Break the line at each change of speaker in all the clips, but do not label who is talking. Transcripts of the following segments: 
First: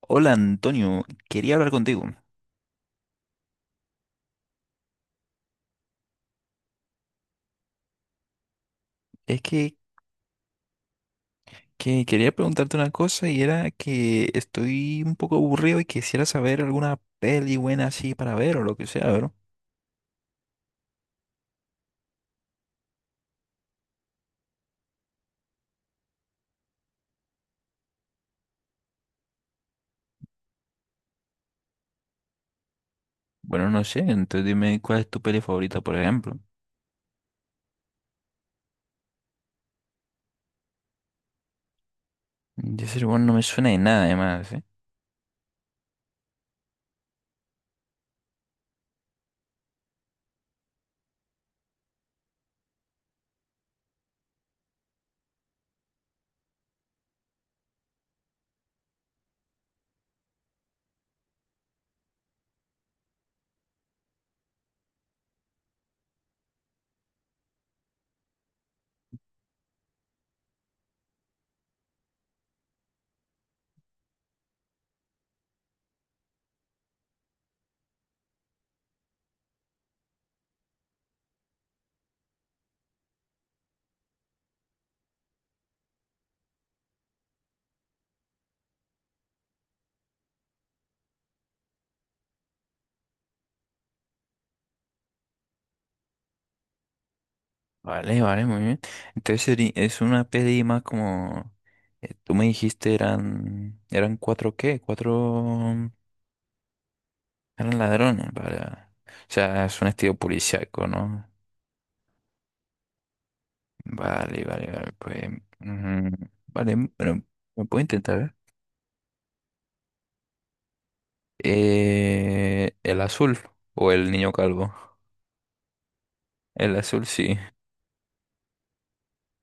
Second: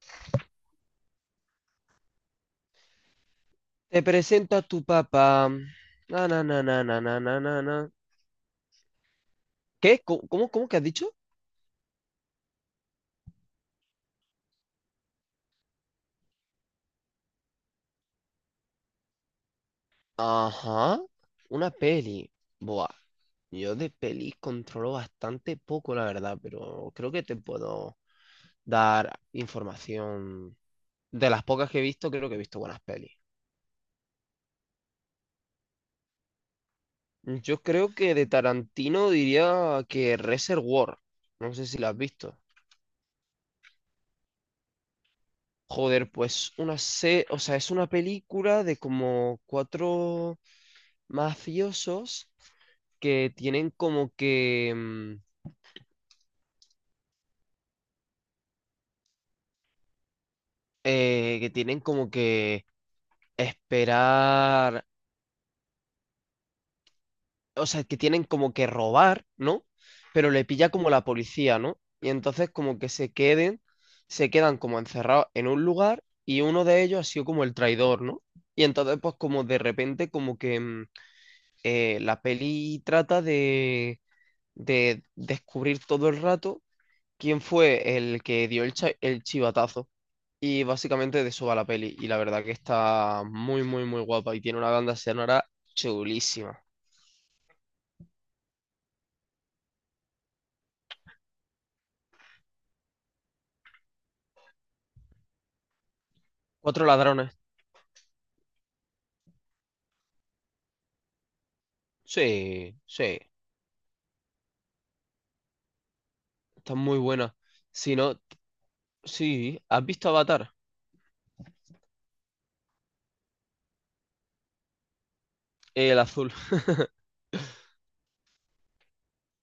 Hola Antonio, quería hablar contigo.
Te presento a tu papá. Na, na, na, na, na, na, na, na, na.
Es que,
¿Qué? ¿Cómo que has dicho?
que quería preguntarte una cosa y era que estoy un poco aburrido y quisiera saber alguna peli buena así para ver o lo que sea, ¿verdad?
Ajá, una peli. Buah, yo de pelis controlo bastante poco, la verdad, pero creo que te puedo dar información. De las pocas que he visto, creo que he visto buenas pelis.
Bueno, no sé, entonces dime cuál es tu peli favorita, por ejemplo.
Yo creo que de Tarantino diría que Reservoir. No sé si la has visto.
De ese bueno, no me suena de nada además, ¿eh?
Joder, pues o sea, es una película de como cuatro mafiosos que tienen como que, mm, que tienen como que esperar, o sea, que tienen como que robar, ¿no? Pero le pilla como la policía, ¿no? Y entonces como que se queden, se quedan como encerrados en un lugar y uno de ellos ha sido como el traidor, ¿no? Y entonces pues como de repente la peli trata de descubrir todo el rato quién fue el que dio el chivatazo. Y básicamente de eso va la peli. Y la verdad que está muy, muy, muy guapa. Y tiene una banda sonora chulísima.
Vale, vale, muy bien. Entonces es una peli más como… Tú me dijiste eran… ¿Eran cuatro qué? Cuatro…
Cuatro ladrones.
Eran ladrones, para… O sea, es un estilo policíaco, ¿no?
Sí, sí.
Vale, vale, vale, pues, mm, vale,
Está muy
bueno,
buena.
lo puedo
Si no,
intentar.
sí. ¿Has visto Avatar?
El azul o el niño calvo.
El azul.
El azul, sí.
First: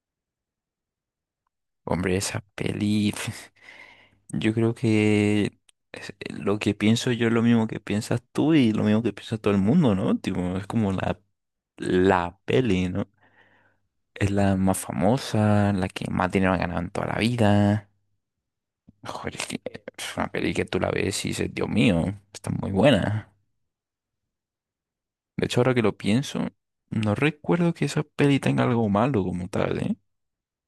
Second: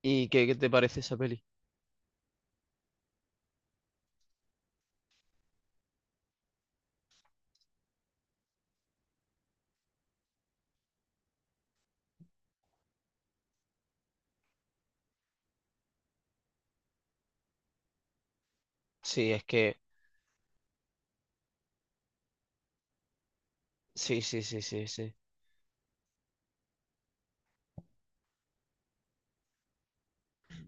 ¿Y qué te parece esa peli?
Hombre, esa peli, yo creo que lo que pienso yo es lo mismo que piensas tú y lo mismo que piensa todo el mundo, ¿no? Tipo, es como la peli, ¿no? Es la más famosa, la que más dinero ha ganado en toda la vida.
Sí,
Joder,
es
es que
que.
es una peli que tú la ves y dices, Dios mío, está muy buena.
Sí, sí, sí, sí, sí.
De hecho, ahora que lo pienso, no recuerdo que esa peli tenga algo malo como tal, ¿eh?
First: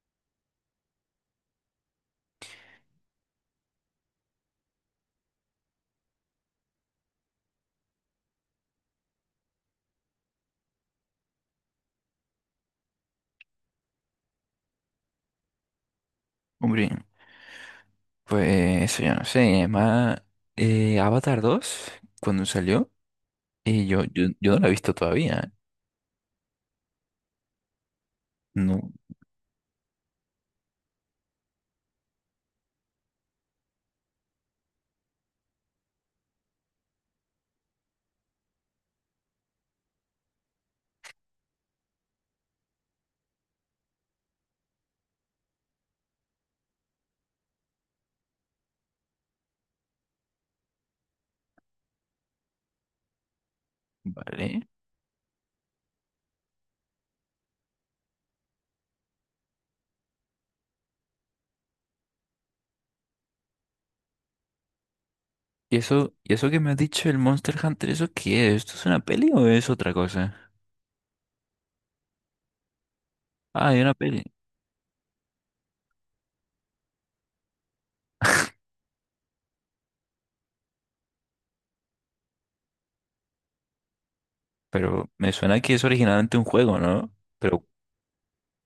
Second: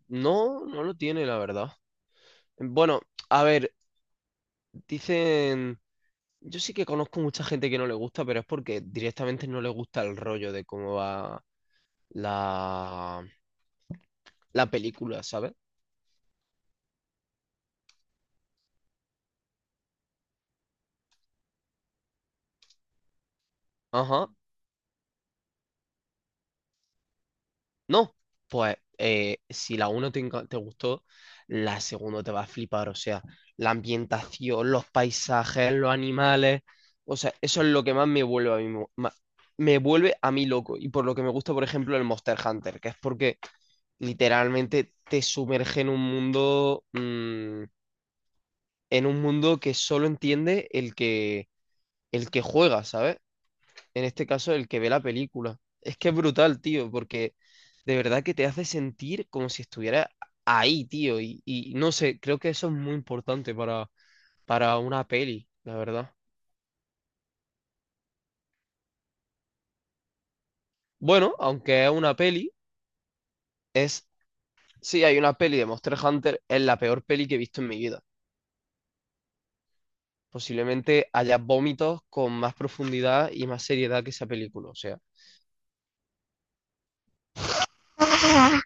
No, no lo tiene, la verdad. Bueno, a ver, dicen. Yo sí que conozco mucha gente que no le gusta, pero es porque directamente no le gusta el rollo de cómo va la, la película, ¿sabes?
Hombre, pues yo no sé, además Avatar 2 cuando salió y yo, yo,
Ajá.
yo no la he visto todavía, ¿eh?
No, pues
No,
si la 1 te gustó, la segunda te va a flipar. O sea, la ambientación, los paisajes, los animales. O sea, eso es lo que más me vuelve a mí, me vuelve a mí loco. Y por lo que me gusta, por ejemplo, el Monster Hunter, que es porque literalmente te sumerge en un mundo, en un mundo que solo entiende el que juega, ¿sabes? En este caso,
vale.
el que ve la película. Es que es brutal, tío, porque de verdad que te hace sentir como si estuviera ahí, tío. Y no sé, creo que eso es muy importante para una peli, la
¿Y eso,
verdad.
y eso que me has dicho el Monster Hunter, eso qué es? ¿Esto es una peli o es otra cosa?
Bueno, aunque es una peli,
Ah, hay una
es...
peli.
Sí, hay una peli de Monster Hunter, es la peor peli que he visto en mi vida. Posiblemente haya vómitos con más profundidad y más seriedad que esa película. O sea,
Pero me suena que es originalmente un juego, ¿no? Pero,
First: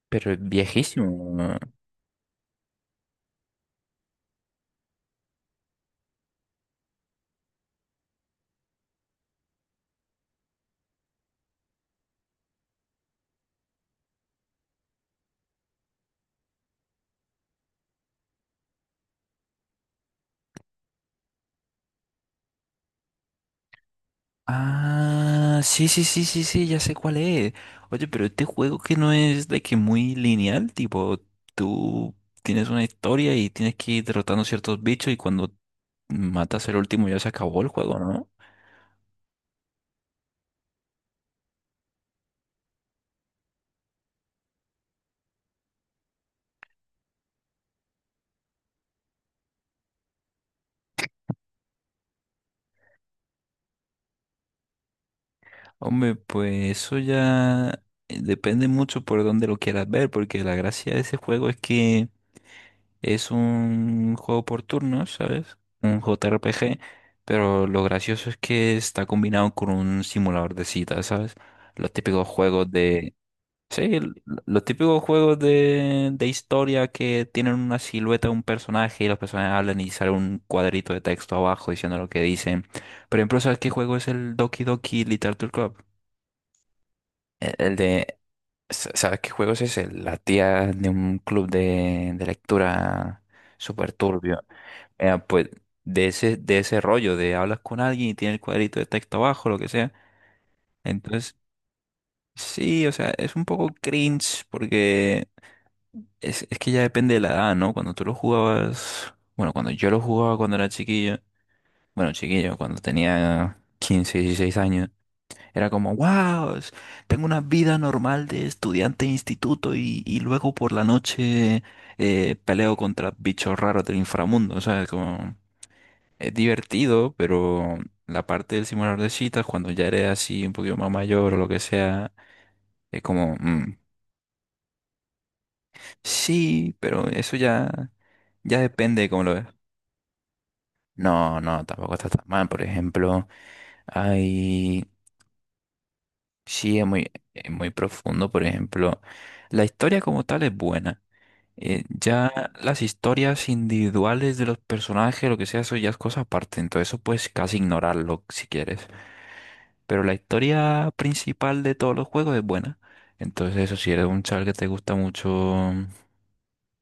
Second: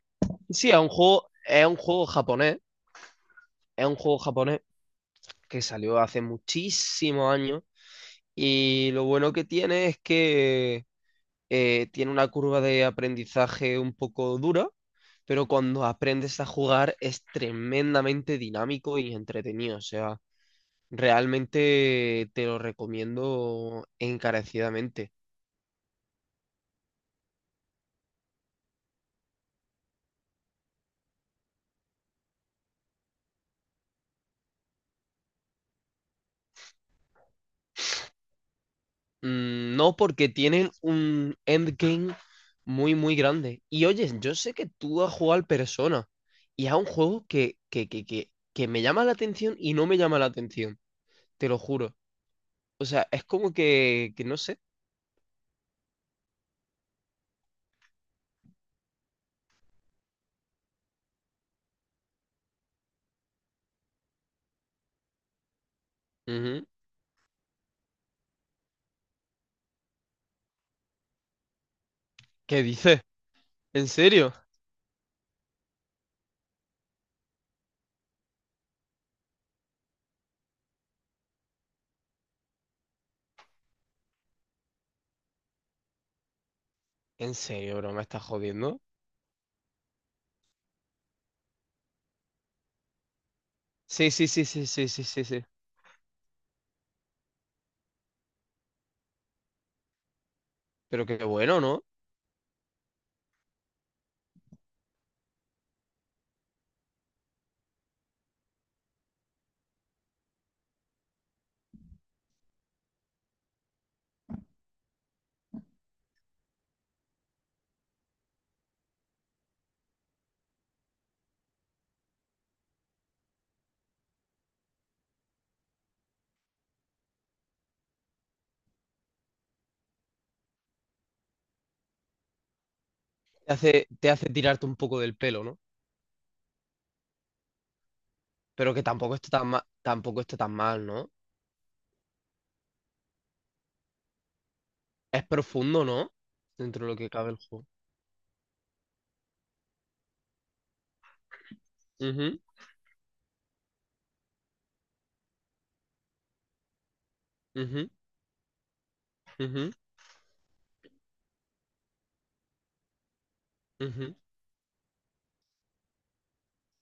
pero es
sí,
viejísimo, ¿no?
es un juego japonés Es un juego japonés que salió hace muchísimos años y lo bueno que tiene es que tiene una curva de aprendizaje un poco dura, pero cuando aprendes a jugar es tremendamente dinámico y entretenido. O sea, realmente te lo recomiendo encarecidamente.
Ah, sí, sí, sí, sí, sí, ya sé cuál es. Oye, pero este juego que no es de que muy lineal, tipo, tú tienes una historia y tienes que ir derrotando ciertos bichos y cuando matas el último ya se acabó el juego, ¿no?
Mm. No, porque tienen un endgame muy, muy grande. Y oye, yo sé que tú has jugado al Persona y es un juego que me llama la atención y no me llama la atención, te lo juro. O sea, es como que no sé.
Hombre, pues eso ya depende mucho por dónde lo quieras ver, porque la gracia de ese juego es que es un juego por turnos, ¿sabes? Un
Ujú.
JRPG, pero lo gracioso es que está combinado con un simulador de citas, ¿sabes? Los típicos
¿Qué
juegos
dices?
de… Sí,
¿En serio?
los típicos juegos de historia que tienen una silueta de un personaje y los personajes hablan y sale un cuadrito de texto abajo diciendo lo que dicen. Por ejemplo, ¿sabes qué juego es el Doki Doki Literature Club?
¿En
El
serio, bro? ¿Me
de,
estás jodiendo?
sa- ¿sabes qué juego es ese? La tía de un club de lectura súper
Sí, sí,
turbio.
sí, sí, sí, sí, sí, sí.
Pues de ese rollo, de hablas con alguien y tiene el cuadrito de texto abajo, lo que sea.
Pero qué
Entonces,
bueno, ¿no?
sí, o sea, es un poco cringe porque es que ya depende de la edad, ¿no? Cuando tú lo jugabas, bueno, cuando yo lo jugaba cuando era chiquillo, bueno, chiquillo, cuando tenía 15 16 años, era como, wow, tengo una vida normal de estudiante de instituto y luego por la noche peleo contra bichos raros del inframundo, o sea, como… Es divertido, pero la parte del simulador de citas, cuando ya eres así un poquito más mayor o lo que sea, es como,
Te hace, te hace tirarte un poco del pelo, ¿no?
sí, pero eso ya, ya
Pero que
depende de
tampoco
cómo
está
lo ves.
tan mal, tampoco está tan mal, ¿no?
No, no, tampoco está tan mal. Por ejemplo, hay,
Es profundo, ¿no?
sí,
Dentro de lo que cabe el
es
juego.
muy profundo. Por ejemplo, la historia como tal es buena.
Ujú,
Ya las historias individuales de los personajes, lo que sea, eso ya es cosa aparte. Entonces eso puedes casi
ujú,
ignorarlo si quieres.
ujú,
Pero la historia principal de todos los juegos es buena. Entonces, eso, si eres
ujú.
un chaval que te gusta mucho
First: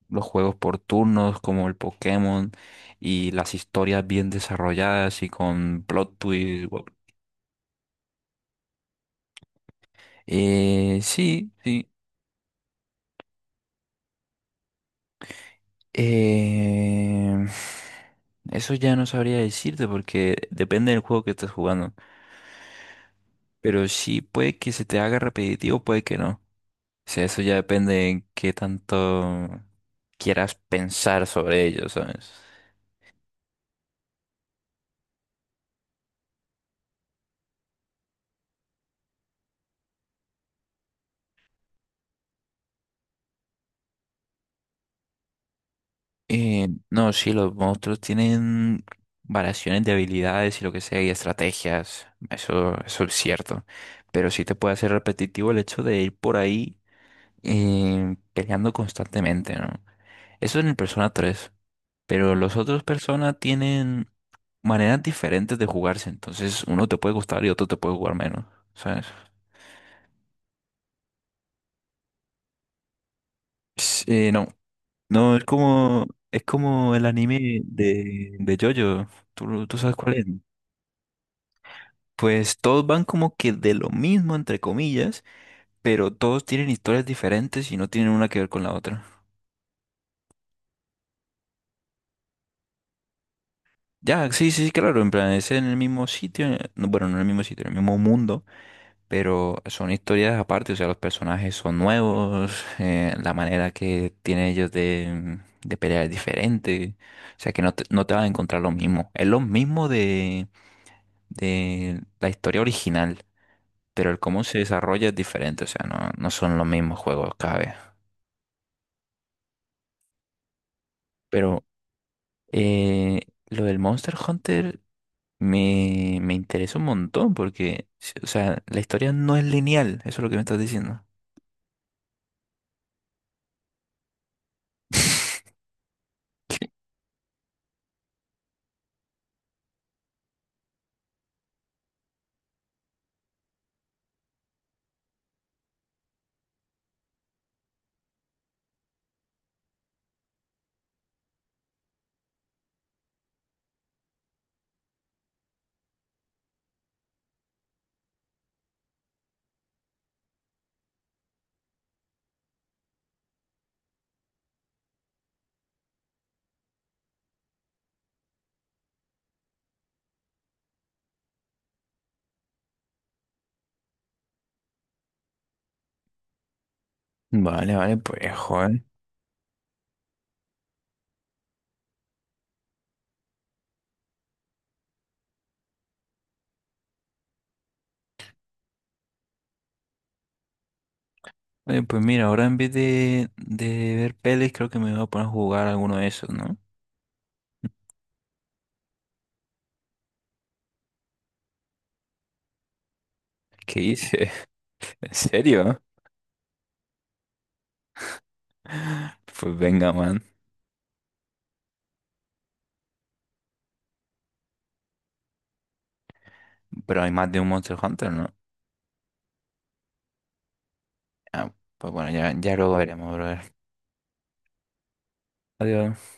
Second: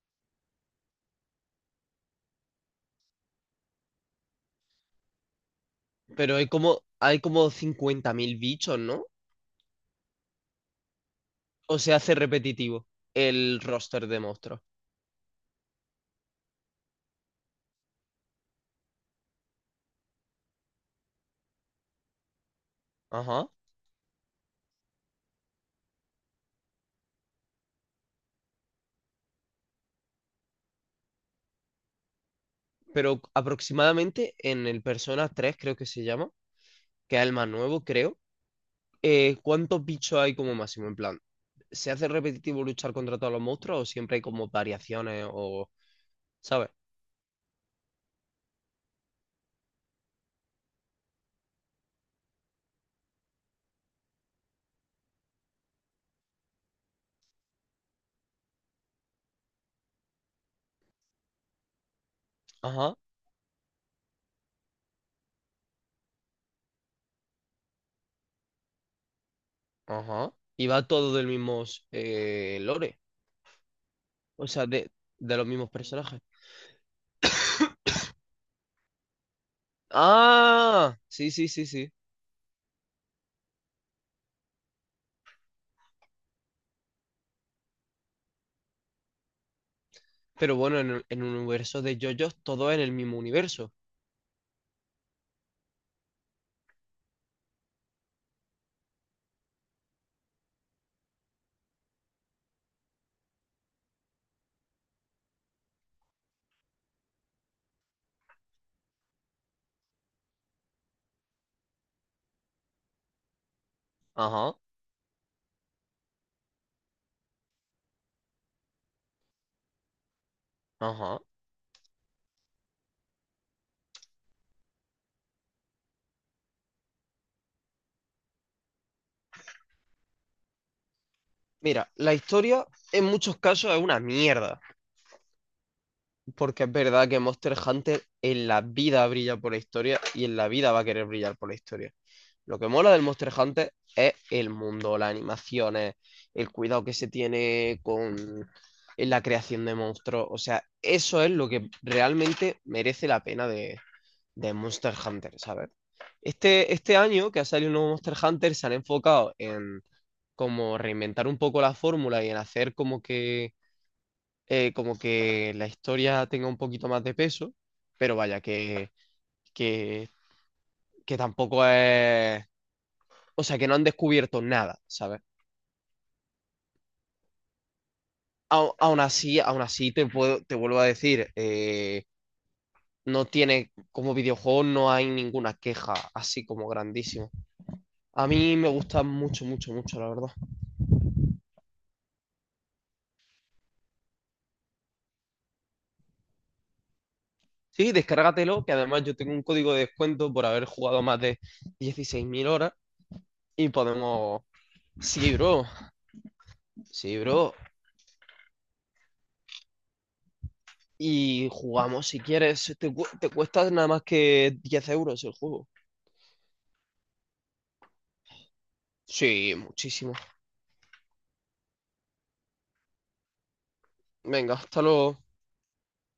los juegos por turnos, como el Pokémon, y las historias bien desarrolladas y con plot
Pero hay
twist,
como,
wow.
hay como 50.000 bichos, ¿no?
Sí,
O
sí.
se hace repetitivo el roster de monstruos.
Eh, eso ya no sabría decirte porque depende del juego que estés jugando.
Ajá.
Pero sí puede que se te haga repetitivo, puede que no. Sí, eso ya depende en qué tanto quieras pensar sobre ellos, ¿sabes?
Pero aproximadamente en el Persona 3 creo que se llama, que es el más nuevo, creo. ¿Cuántos bichos hay como máximo? En plan, ¿se hace repetitivo luchar contra todos los monstruos o siempre hay como variaciones o, ¿sabes?
No, sí, los monstruos tienen variaciones de habilidades y lo que sea, y estrategias. Eso es cierto. Pero sí te puede hacer repetitivo el hecho de ir por ahí peleando constantemente, ¿no? Eso en el Persona 3. Pero los otros
Ajá,
Persona tienen maneras diferentes de jugarse. Entonces, uno te puede gustar y otro te puede jugar menos, ¿sabes?
ajá. Y va todo del mismo lore.
Sí, no.
O sea, de,
No,
de los mismos personajes.
es como el anime de JoJo. ¿Tú sabes cuál es?
Ah, sí, sí, sí, sí.
Pues todos van como que de lo mismo, entre comillas, pero todos tienen historias diferentes y no tienen una que ver con la otra.
Pero bueno, en un universo de JoJo's, todo es en el mismo universo.
Ya, sí, sí, sí, claro, en plan, es en el mismo sitio, no, bueno, no en el mismo sitio, en el mismo mundo, pero son historias aparte, o sea, los personajes son nuevos, la manera que tienen ellos de pelear es diferente, o sea, que no te vas a encontrar lo mismo. Es lo mismo de la historia original, pero el cómo
Ajá,
se desarrolla es diferente, o sea, no, no son los mismos juegos cada vez.
ajá.
Pero eh, lo del Monster Hunter me interesa un montón porque, o sea, la historia no es lineal, eso es lo que me estás diciendo.
Mira, la historia en muchos casos es una mierda, porque es verdad que Monster Hunter en la vida brilla por la historia y en la vida va a querer brillar por la historia. Lo que mola del Monster Hunter es el mundo, las animaciones, el cuidado que se tiene con en la creación de monstruos. O sea, eso es lo que realmente merece la pena de Monster Hunter, ¿sabes? Este año que ha salido un nuevo Monster Hunter se han enfocado en como reinventar un poco la fórmula y en hacer como que la historia tenga un poquito más de peso, pero vaya, que, que tampoco es... O sea, que no han descubierto nada, ¿sabes?
Vale, vale, pues, joder.
Aún así te vuelvo a decir, no tiene, como videojuego no hay ninguna queja así como grandísima. A mí me gusta mucho, mucho, mucho, la verdad.
Oye, pues mira, ahora en vez de ver pelis, creo que me voy a poner a jugar alguno de esos, ¿no?
Sí, descárgatelo, que además yo tengo un código de descuento por haber jugado más de 16.000 horas y
¿Qué hice?
podemos...
¿En
Sí, bro,
serio?
sí, bro.
Pues venga, man.
Y jugamos si quieres. Te cuesta nada más que 10 euros el juego.
Pero hay más de un Monster Hunter, ¿no?
Sí, muchísimo.
Ah, pues bueno, ya, ya luego veremos, brother.
Venga, hasta luego.
Adiós.